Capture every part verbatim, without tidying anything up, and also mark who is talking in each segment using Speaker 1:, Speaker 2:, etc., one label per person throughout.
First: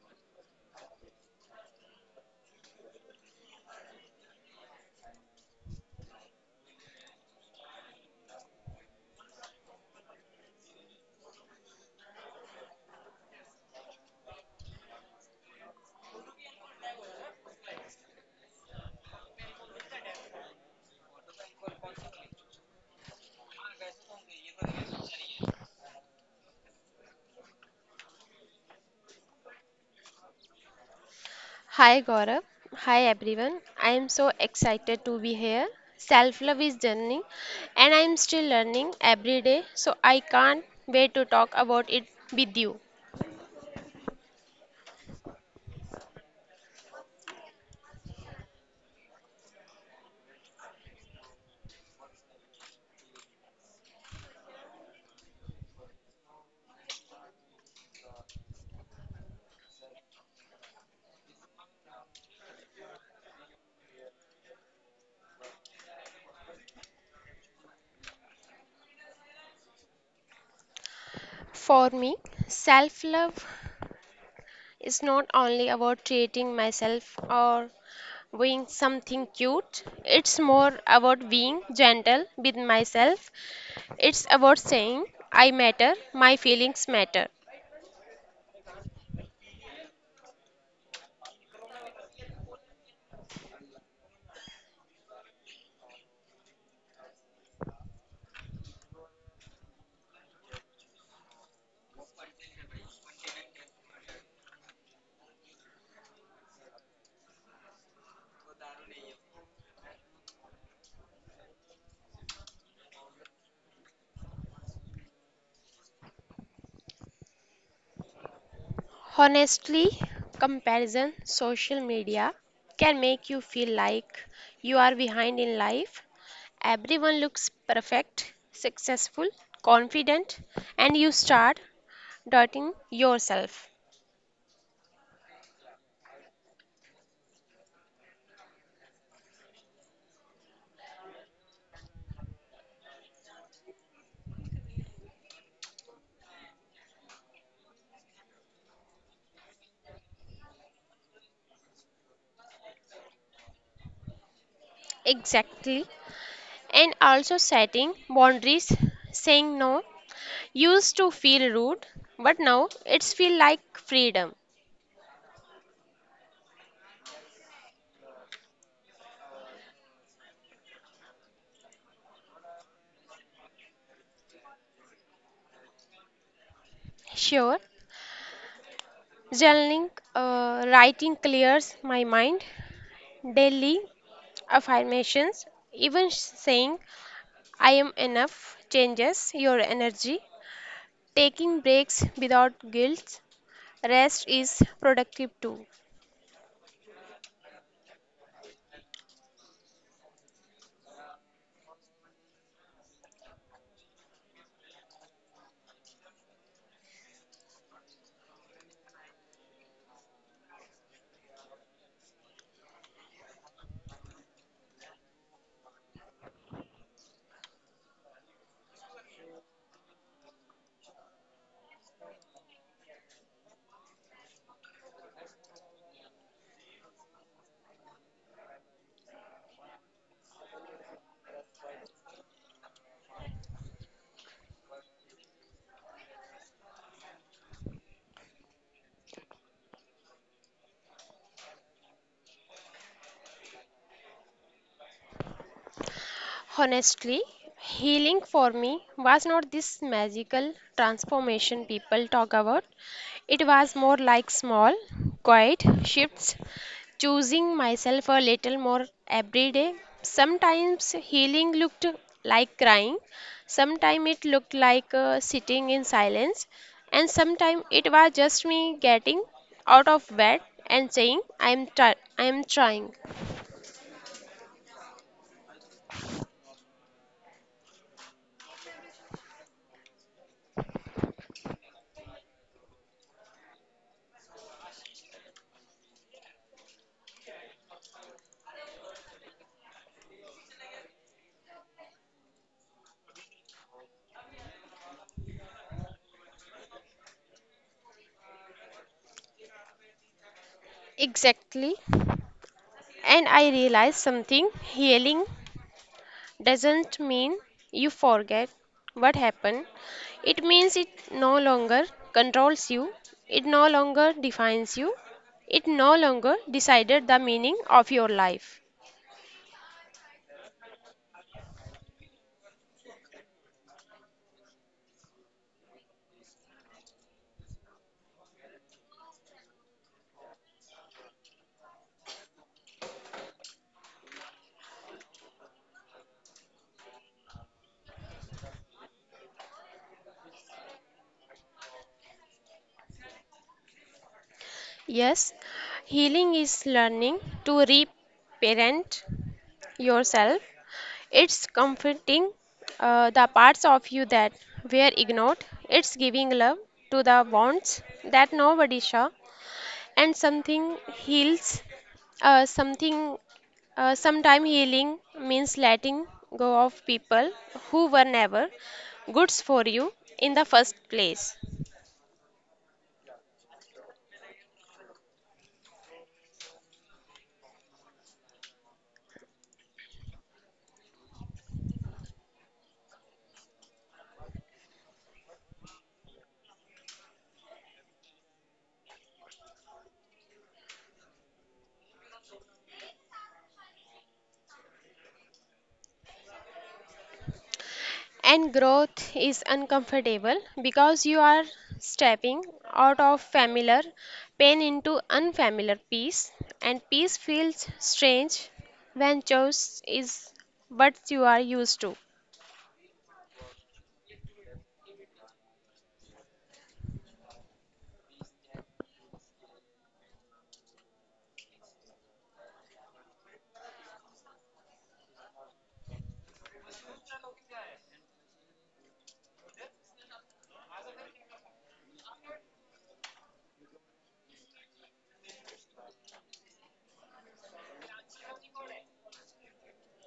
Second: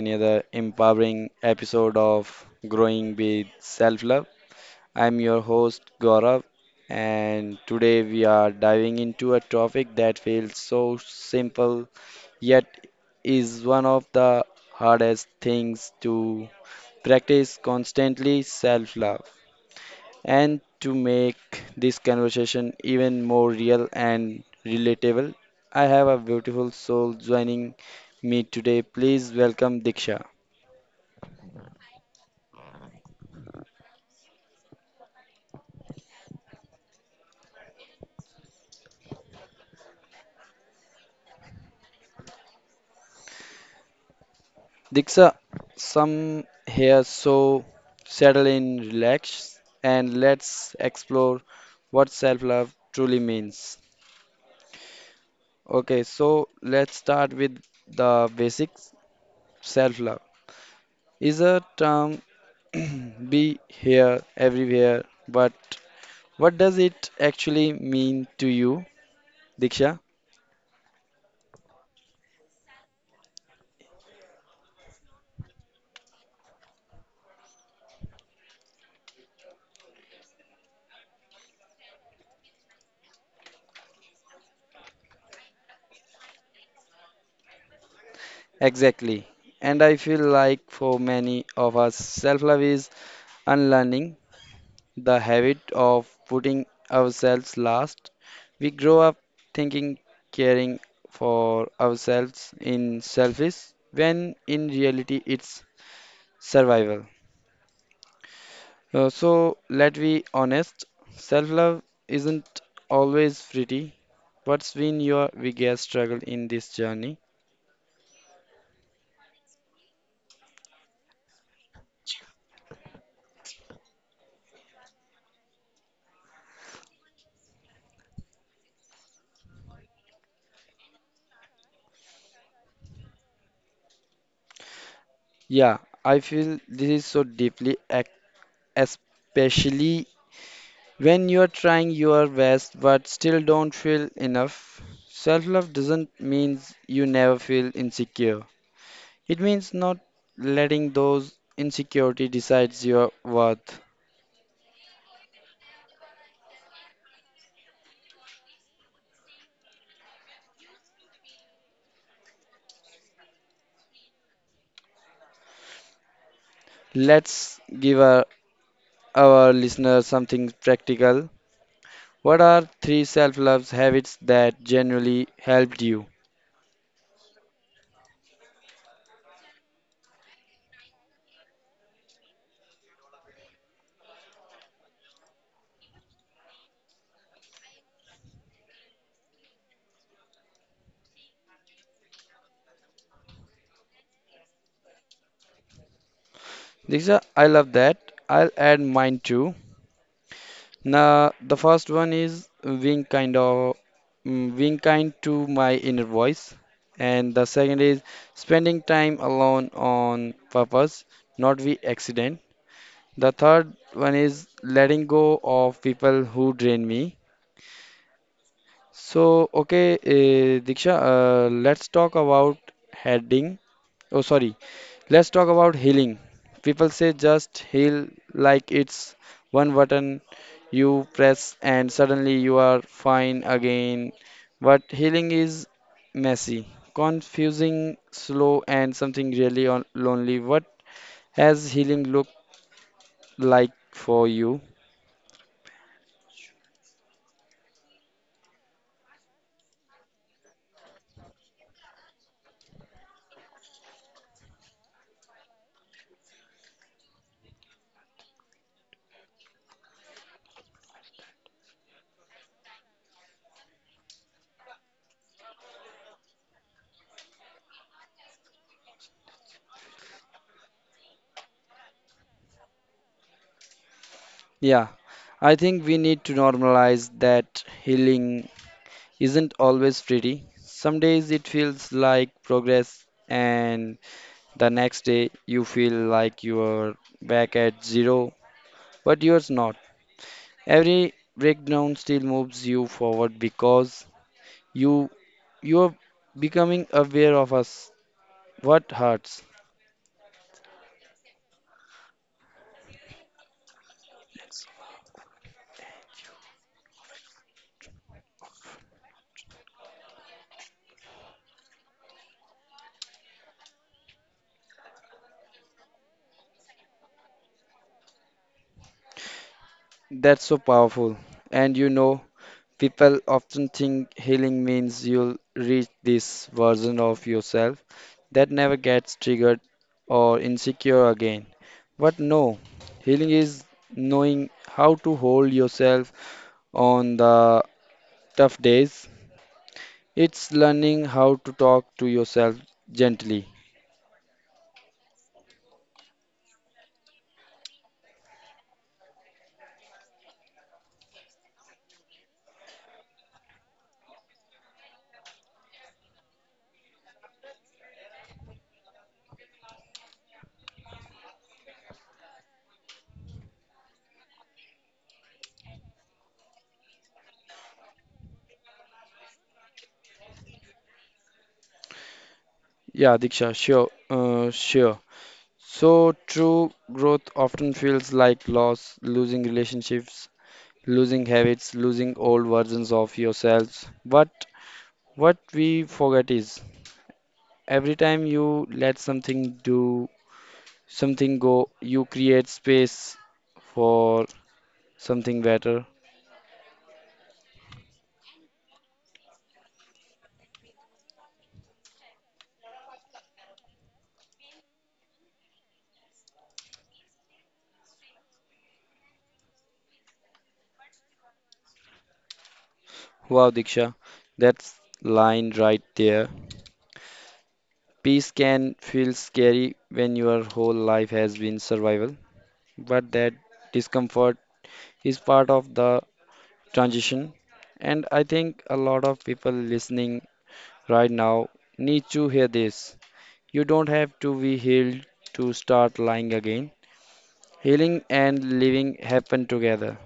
Speaker 1: another empowering episode of Growing with Self Love. I'm your host, Gaurav, and today we are diving into a topic that feels so simple yet is one of the hardest things to practice constantly self love. And to make this conversation even more real and relatable, I have a beautiful soul joining me today. Please welcome Diksha.
Speaker 2: Hi Gaurav. Hi everyone. I am so excited to be here. Self love is journey and I am still learning every day, so I can't wait to talk about it with you.
Speaker 1: Diksha, some here, so settle in, relax, and let's explore what self love truly means. Okay, so let's start with the basics. Self love is a term be here, everywhere, but what does it actually mean to you, Diksha?
Speaker 2: For me, self love is not only about treating myself or doing something cute. It's more about being gentle with myself. It's about saying I matter, my feelings matter.
Speaker 1: Exactly. And I feel like for many of us, self love is unlearning the habit of putting ourselves last. We grow up thinking caring for ourselves in selfish, when in reality it's survival. Uh, so let be honest, self love isn't always pretty. What's been your biggest struggle in this journey?
Speaker 2: Honestly, comparison, social media can make you feel like you are behind in life. Everyone looks perfect, successful, confident, and you start doubting yourself.
Speaker 1: Yeah, I feel this is so deeply, ac- especially when you are trying your best but still don't feel enough. Self love doesn't mean you never feel insecure, it means not letting those insecurity decides your worth.
Speaker 2: Exactly. And also setting boundaries, saying no. Used to feel rude, but now it's feel like freedom.
Speaker 1: Let's give our, our listeners something practical. What are three self love habits that genuinely helped you?
Speaker 2: Sure, journaling, uh, writing clears my mind. Daily affirmations, even saying I am enough changes your energy. Taking breaks without guilt, rest is productive too.
Speaker 1: Diksha, I love that. I'll add mine too. Now, the first one is being kind of mm, being kind to my inner voice, and the second is spending time alone on purpose, not by accident. The third one is letting go of people who drain me. So, okay, uh, Diksha, uh, let's talk about heading. Oh, sorry. Let's talk about healing. People say just heal like it's one button you press and suddenly you are fine again. But healing is messy, confusing, slow, and something really on lonely. What has healing looked like for you?
Speaker 2: Honestly, healing for me was not this magical transformation people talk about. It was more like small, quiet shifts choosing myself a little more every day. Sometimes healing looked like crying, sometimes it looked like uh, sitting in silence, and sometimes it was just me getting out of bed and saying, I'm, try- I'm trying.
Speaker 1: Yeah, I think we need to normalize that healing isn't always pretty. Some days it feels like progress, and the next day, you feel like you're back at zero, but you're not. Every breakdown still moves you forward because you you're becoming aware of us. What hurts?
Speaker 2: Exactly. And I realized something healing doesn't mean you forget what happened. It means it no longer controls you, it no longer defines you, it no longer decided the meaning of your life.
Speaker 1: That's so powerful. And you know, people often think healing means you'll reach this version of yourself that never gets triggered or insecure again. But no, healing is knowing how to hold yourself on the tough days. It's learning how to talk to yourself gently.
Speaker 2: Yes, healing is learning to reparent yourself. It's comforting uh, the parts of you that were ignored. It's giving love to the wounds that nobody saw. And something heals uh, something uh, sometime healing means letting go of people who were never goods for you in the first place.
Speaker 1: Yeah, Diksha, sure, uh, sure. So true growth often feels like loss, losing relationships, losing habits, losing old versions of yourselves. But what we forget is every time you let something do, something go, you create space for something better.
Speaker 2: And growth is uncomfortable because you are stepping out of familiar pain into unfamiliar peace, and peace feels strange when choice is what you are used to.
Speaker 1: Wow, Diksha, that's line right there. Peace can feel scary when your whole life has been survival, but that discomfort is part of the transition. And I think a lot of people listening right now need to hear this. You don't have to be healed to start lying again. Healing and living happen together.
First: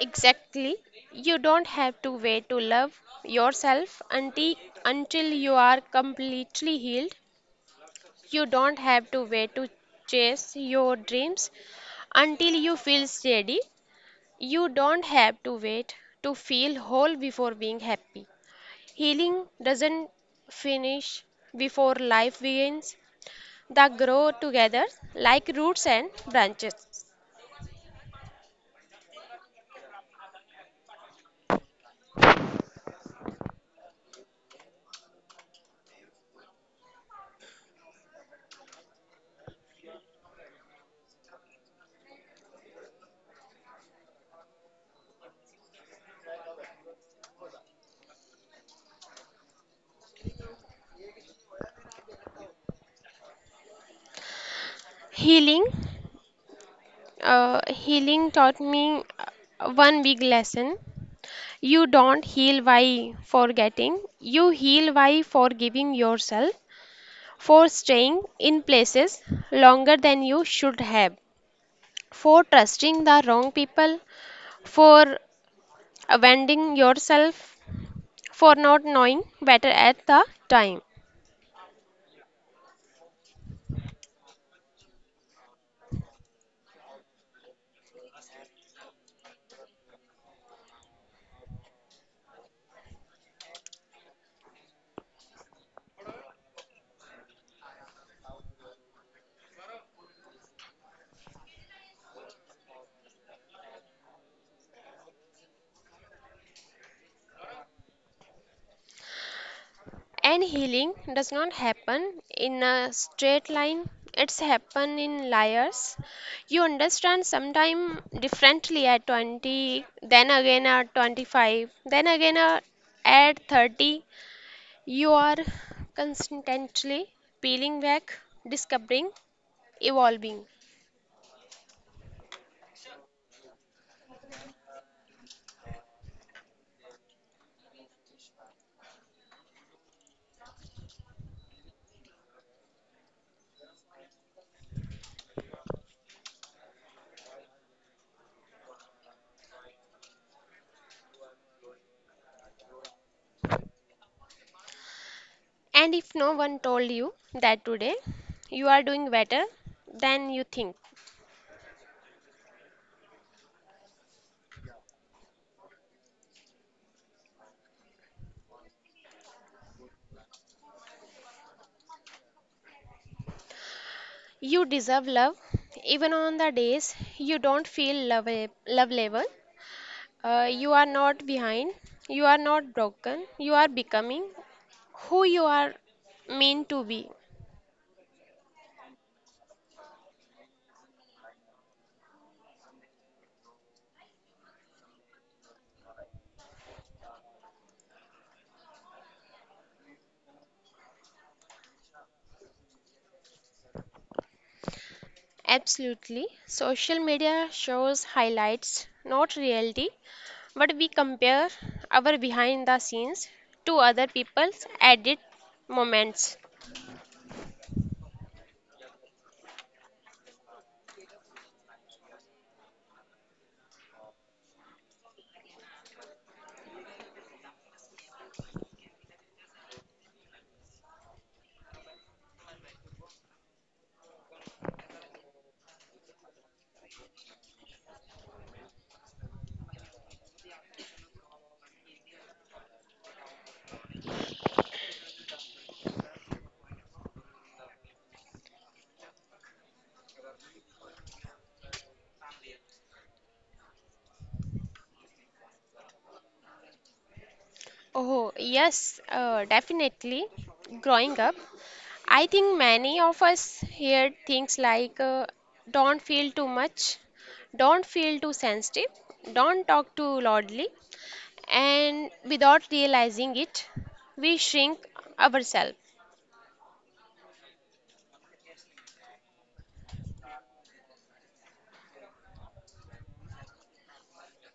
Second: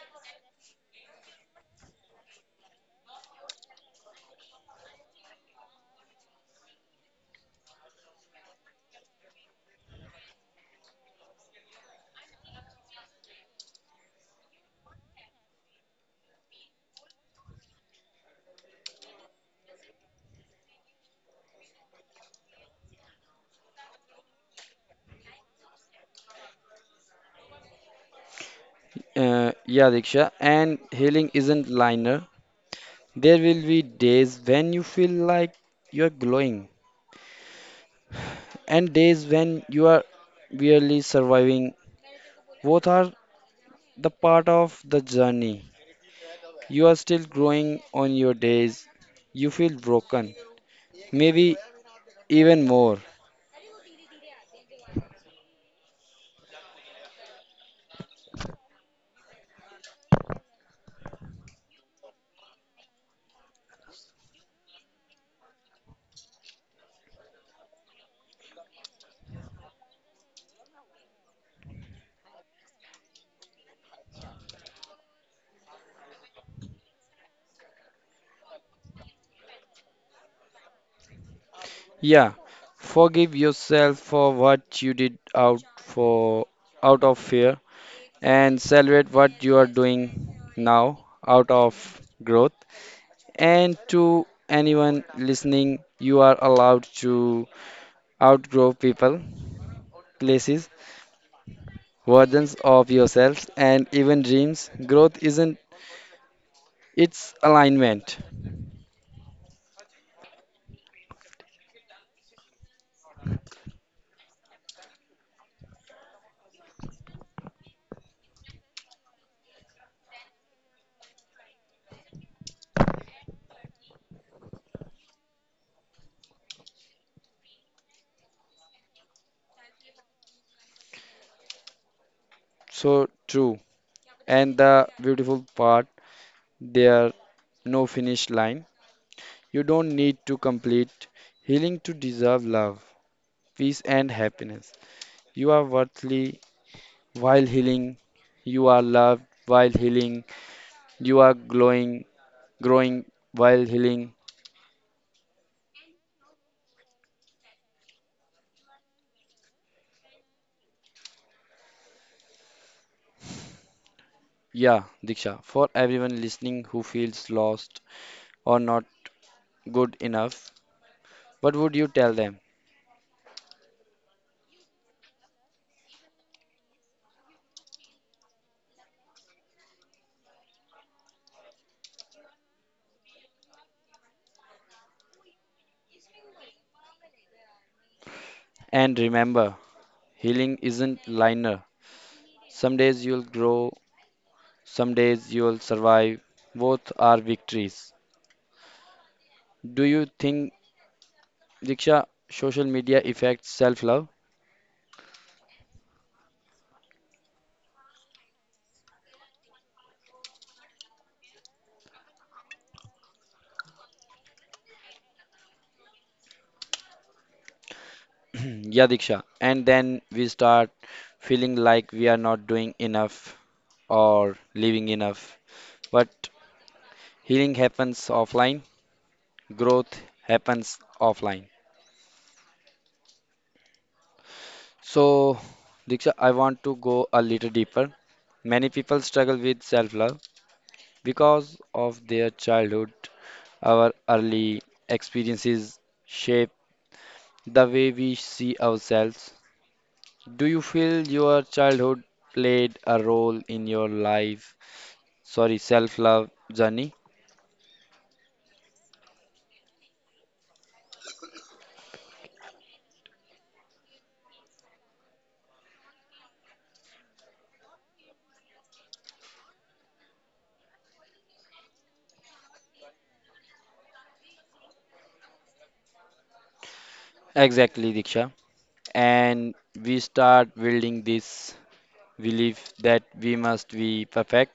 Speaker 2: Exactly. You don't have to wait to love yourself until, until you are completely healed. You don't have to wait to chase your dreams until you feel steady. You don't have to wait to feel whole before being happy. Healing doesn't finish before life begins. They grow together like roots and branches.
Speaker 1: Uh, yeah, Diksha, and healing isn't linear. There will be days when you feel like you're glowing and days when you are barely surviving. Both are the part of the journey. You are still growing on your days. You feel broken, maybe even more.
Speaker 2: Healing Uh, healing taught me uh, one big lesson. You don't heal by forgetting, you heal by forgiving yourself for staying in places longer than you should have, for trusting the wrong people, for abandoning yourself, for not knowing better at the time.
Speaker 1: Yeah, forgive yourself for what you did out for out of fear and celebrate what you are doing now out of growth. And to anyone listening, you are allowed to outgrow people, places, versions of yourselves, and even dreams. Growth isn't its alignment.
Speaker 2: And healing does not happen in a straight line. It's happen in layers. You understand sometime differently at twenty, then again at twenty-five, then again uh, at thirty. You are constantly peeling back, discovering, evolving.
Speaker 1: So true. And the beautiful part there no finish line. You don't need to complete healing to deserve love, peace, and happiness. You are worthy while healing. You are loved while healing. You are glowing, growing while healing.
Speaker 2: And if no one told you that, today you are doing better than you think.
Speaker 1: Yeah, Diksha, for everyone listening who feels lost or not good enough, what would you tell them?
Speaker 2: You deserve love, even on the days you don't feel love, love level. Uh, you are not behind, you are not broken, you are becoming who you are meant to be.
Speaker 1: And remember, healing isn't linear. Some days you'll grow, some days you'll survive. Both are victories. Do you think, Diksha, social media affects self love?
Speaker 2: Absolutely. Social media shows highlights, not reality, but we compare our behind the scenes to other people's edit moments.
Speaker 1: yeah, Diksha. And then we start feeling like we are not doing enough or living enough. But healing happens offline, growth happens offline. So, Diksha, I want to go a little deeper. Many people struggle with self love because of their childhood, our early experiences shape the way we see ourselves. Do you feel your childhood played a role in your life? Sorry, self-love journey?
Speaker 2: Oh, yes, uh, definitely. Growing up, I think many of us hear things like uh, don't feel too much, don't feel too sensitive, don't talk too loudly, and without realizing it, we shrink ourselves.
Speaker 1: Exactly, Diksha. And we start building this belief that we must be perfect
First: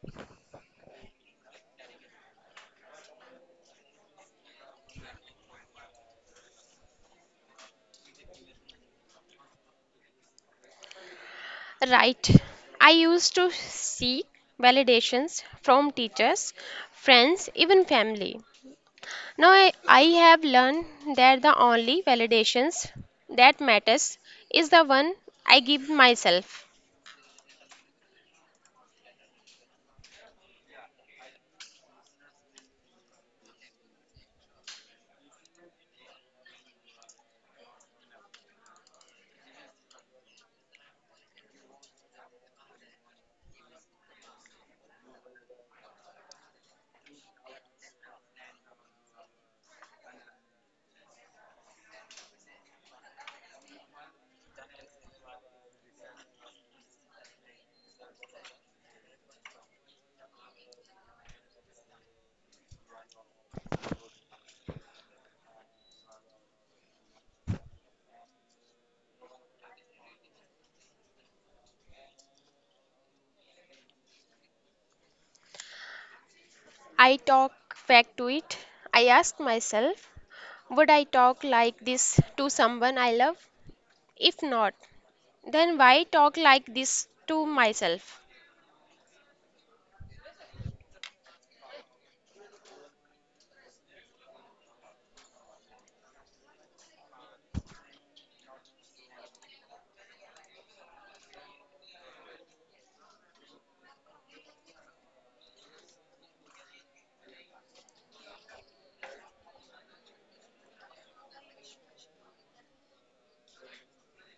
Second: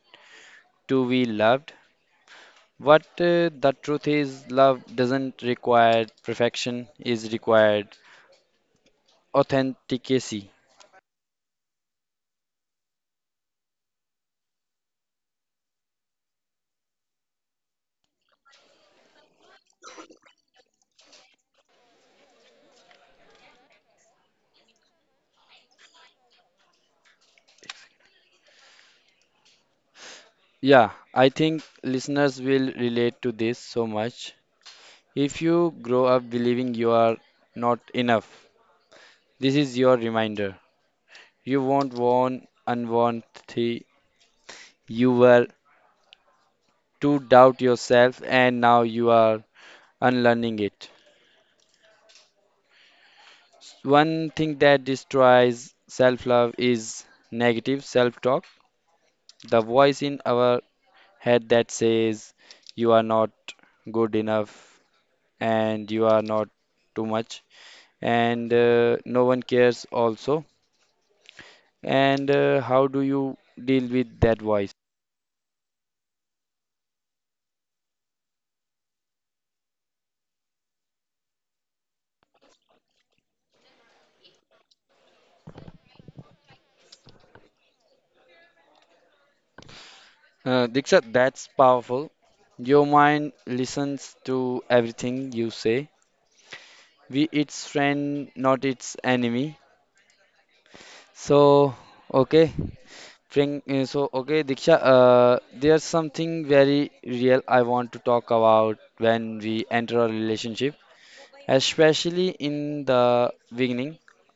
Speaker 1: to be loved. What uh, the truth is, love doesn't require perfection, is required authenticity.
Speaker 2: Right. I used to seek validations from teachers, friends, even family. Now I, I have learned that the only validations that matters is the one I give myself.
Speaker 1: Yeah, I think listeners will relate to this so much. If you grow up believing you are not enough, this is your reminder. You won't want unwanted. You were to doubt yourself, and now you are unlearning it. One thing that destroys self love is negative self talk, the voice in our head that says you are not good enough and you are not too much and uh, no one cares also. And uh, how do you deal with that voice?
Speaker 2: I talk back to it. I ask myself, would I talk like this to someone I love? If not, then why talk like this to myself?
Speaker 1: Uh, Diksha, that's powerful. Your mind listens to everything you say. We its friend, not its enemy. So, okay. Frank, uh, so okay, Diksha, uh, there's something very real I want to talk about when we enter a relationship. Especially in the beginning.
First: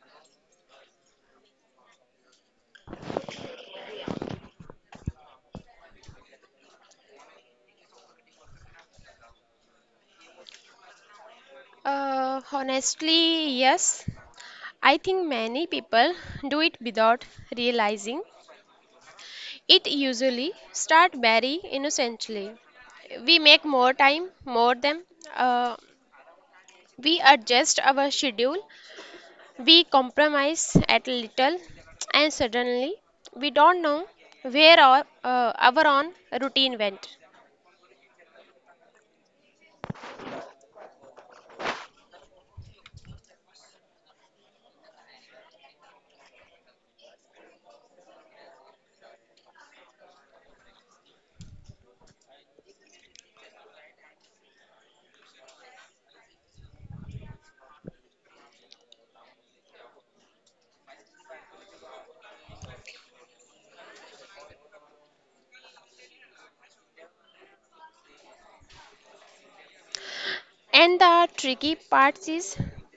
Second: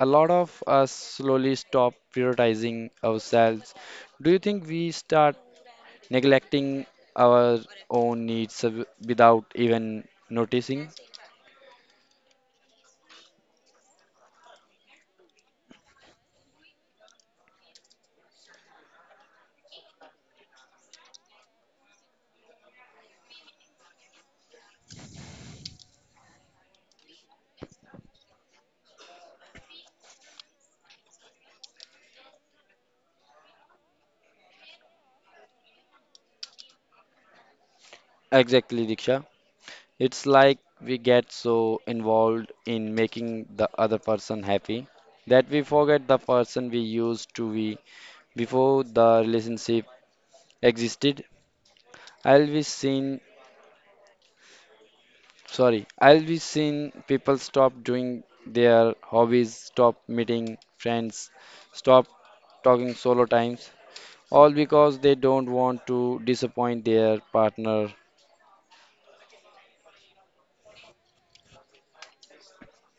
Speaker 1: A lot of us slowly stop prioritizing ourselves. Do you think we start neglecting our own needs of- without even noticing?
Speaker 2: Uh, honestly, yes. I think many people do it without realizing. It usually start very innocently. We make more time, more them. Uh, we adjust our schedule. We compromise at little, and suddenly we don't know where our, uh, our own routine went.
Speaker 1: Exactly, Diksha. It's like we get so involved in making the other person happy that we forget the person we used to be before the relationship existed. I'll be seen sorry I'll be seeing people stop doing their hobbies, stop meeting friends, stop talking solo times, all because they don't want to disappoint their partner.
Speaker 2: And the tricky part is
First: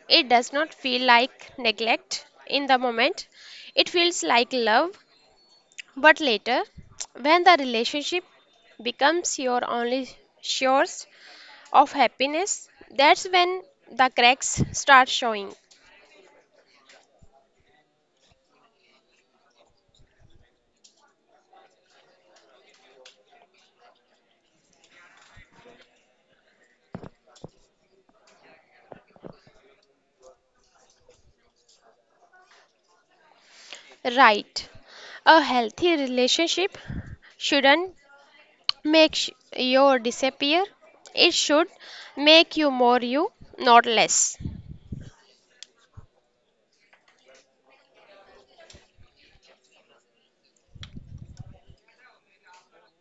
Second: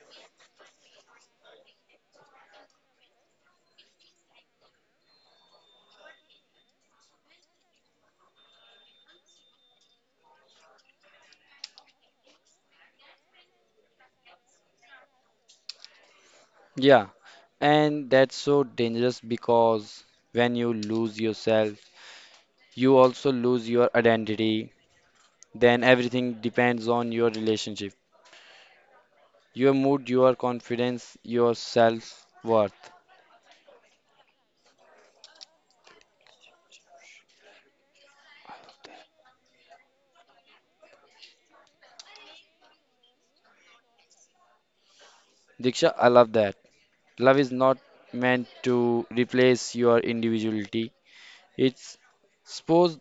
Speaker 2: it does not feel like neglect in the moment, it feels like love. But later, when the relationship becomes your only source of happiness, that's when the cracks start showing.
Speaker 1: Yeah, and that's so dangerous because when you lose yourself you also lose your identity, then everything depends on your relationship, your mood, your confidence, your self worth.
Speaker 2: Right. A healthy relationship shouldn't make sh- your disappear. It should make you more you, not less.
Speaker 1: Diksha, I love that. Love is not meant to replace your individuality. It's supposed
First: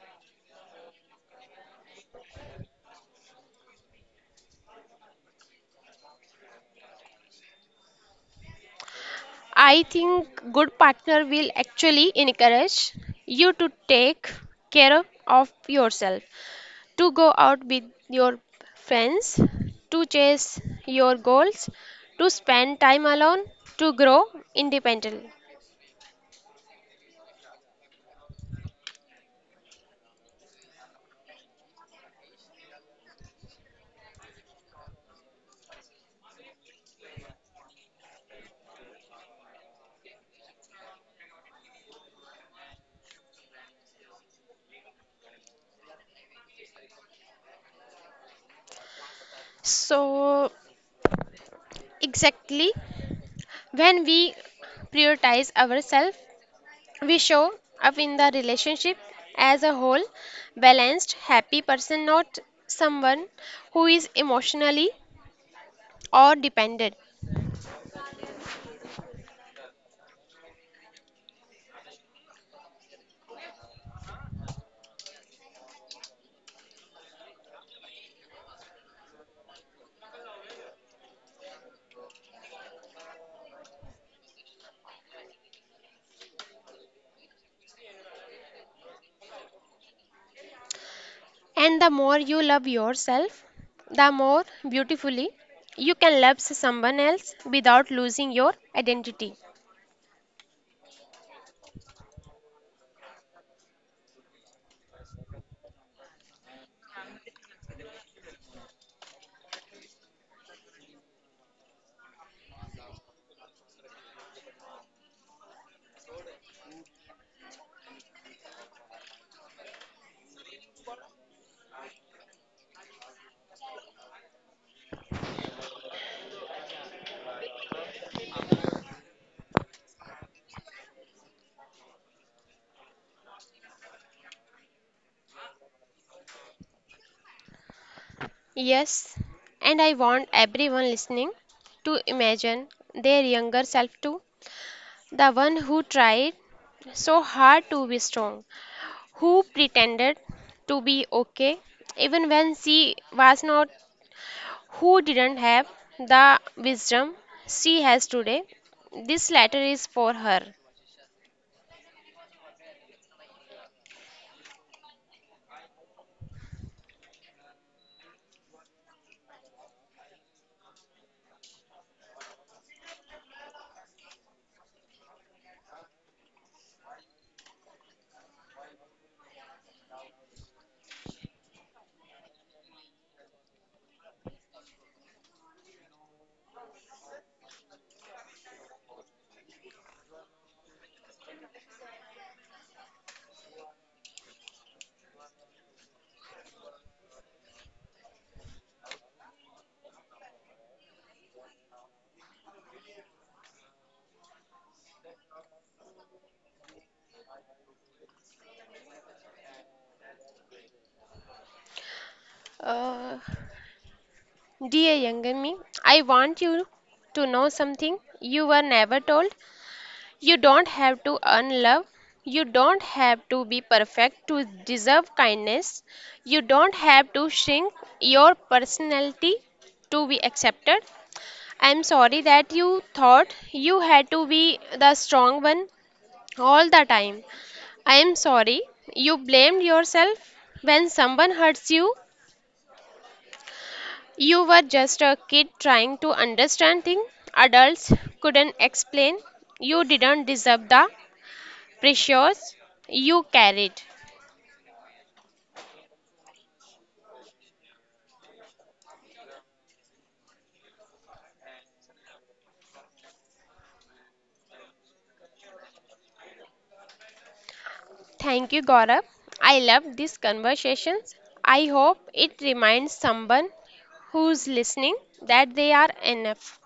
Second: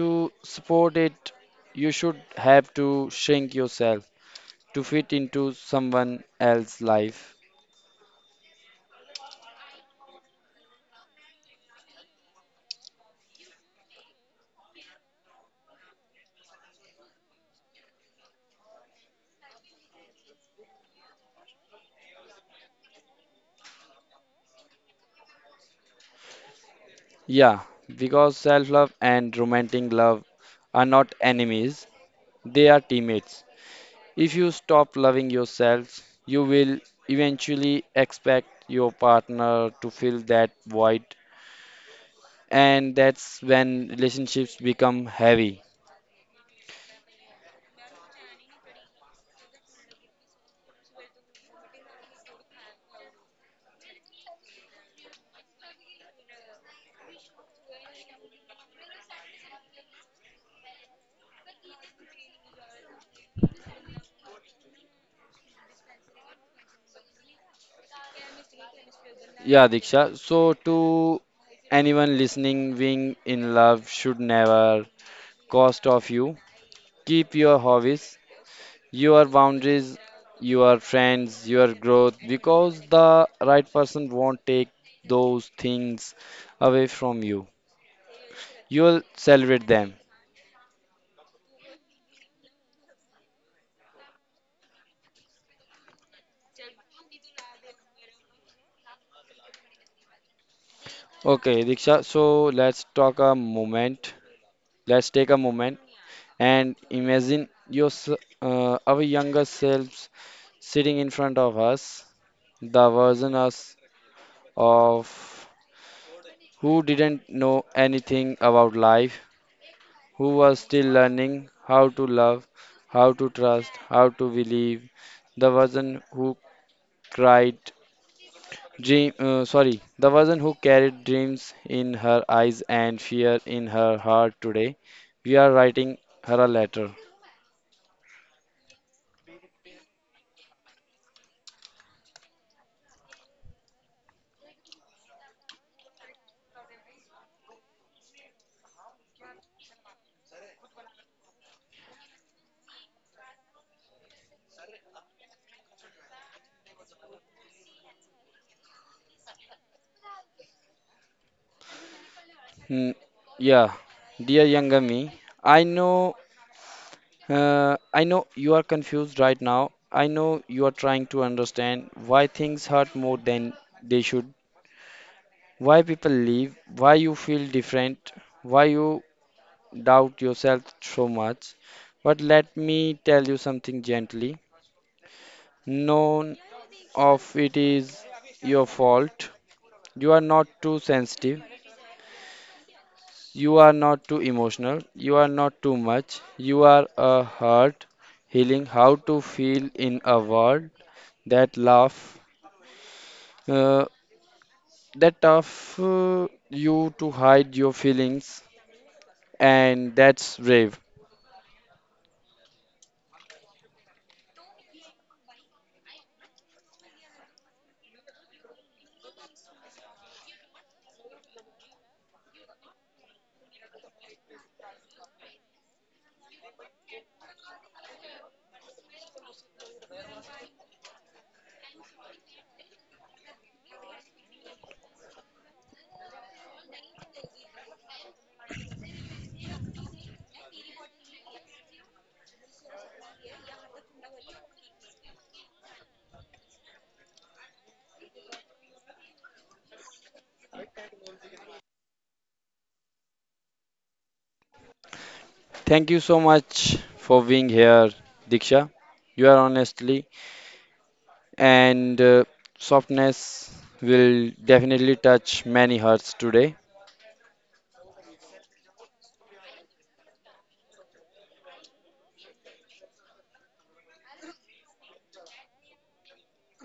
Speaker 1: to support it. You should have to shrink yourself to fit into someone else's life.
Speaker 2: I think good partner will actually encourage you to take care of yourself, to go out with your friends, to chase your goals, to spend time alone, to grow independently.
Speaker 1: Yeah, because self love and romantic love are not enemies, they are teammates. If you stop loving yourself, you will eventually expect your partner to fill that void, and that's when relationships become heavy.
Speaker 2: So exactly, when we prioritize ourselves, we show up in the relationship as a whole, balanced, happy person, not someone who is emotionally or dependent.
Speaker 1: Yeah, Diksha. So, to anyone listening, being in love should never cost of you. Keep your hobbies, your boundaries, your friends, your growth, because the right person won't take those things away from you. You'll celebrate them.
Speaker 2: And the more you love yourself, the more beautifully you can love someone else without losing your identity.
Speaker 1: Okay, Diksha. So let's talk a moment. Let's take a moment and imagine your s- uh, our younger selves sitting in front of us, the version us of who didn't know anything about life, who was still learning how to love, how to trust, how to believe. The person who cried dream uh, sorry, the person who carried dreams in her eyes and fear in her heart today. We are writing her a letter.
Speaker 2: Yes, and I want everyone listening to imagine their younger self too, the one who tried so hard to be strong, who pretended to be okay even when she was not, who didn't have the wisdom she has today. This letter is for her.
Speaker 1: Hmm, yeah, dear younger me, I know Uh, I know you are confused right now. I know you are trying to understand why things hurt more than they should, why people leave, why you feel different, why you doubt yourself so much. But let me tell you something gently. None of it is your fault. You are not too sensitive. You are not too emotional. You are not too much. You are a heart healing how to feel in a world that laughs Uh, that tough uh, you to hide your feelings, and that's brave.
Speaker 2: Uh, dear younger me, I want you to know something you were never told. You don't have to earn love. You don't have to be perfect to deserve kindness. You don't have to shrink your personality to be accepted. I'm sorry that you thought you had to be the strong one all the time. I'm sorry you blamed yourself when someone hurts you. You were just a kid trying to understand things adults couldn't explain. You didn't deserve the pressures you carried.
Speaker 1: Thank you so much for being here, Diksha. You are honestly, and uh, softness will definitely touch many hearts today.
Speaker 2: Thank you, Gaurav. I love these conversations. I hope it reminds someone who's listening that they are enough.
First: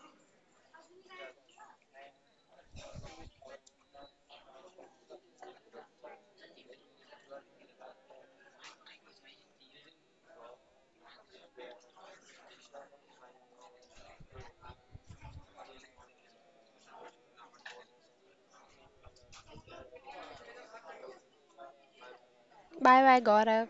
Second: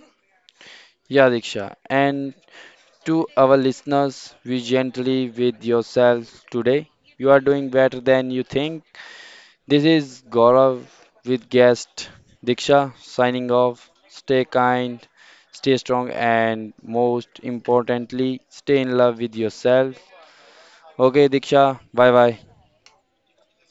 Speaker 1: Yeah, Diksha. And to our listeners, be gently with yourself today. You are doing better than you think. This is Gaurav with guest Diksha signing off. Stay kind, stay strong, and most importantly, stay in love with yourself. Okay, Diksha, bye bye.
Speaker 2: Bye bye, Gaurav.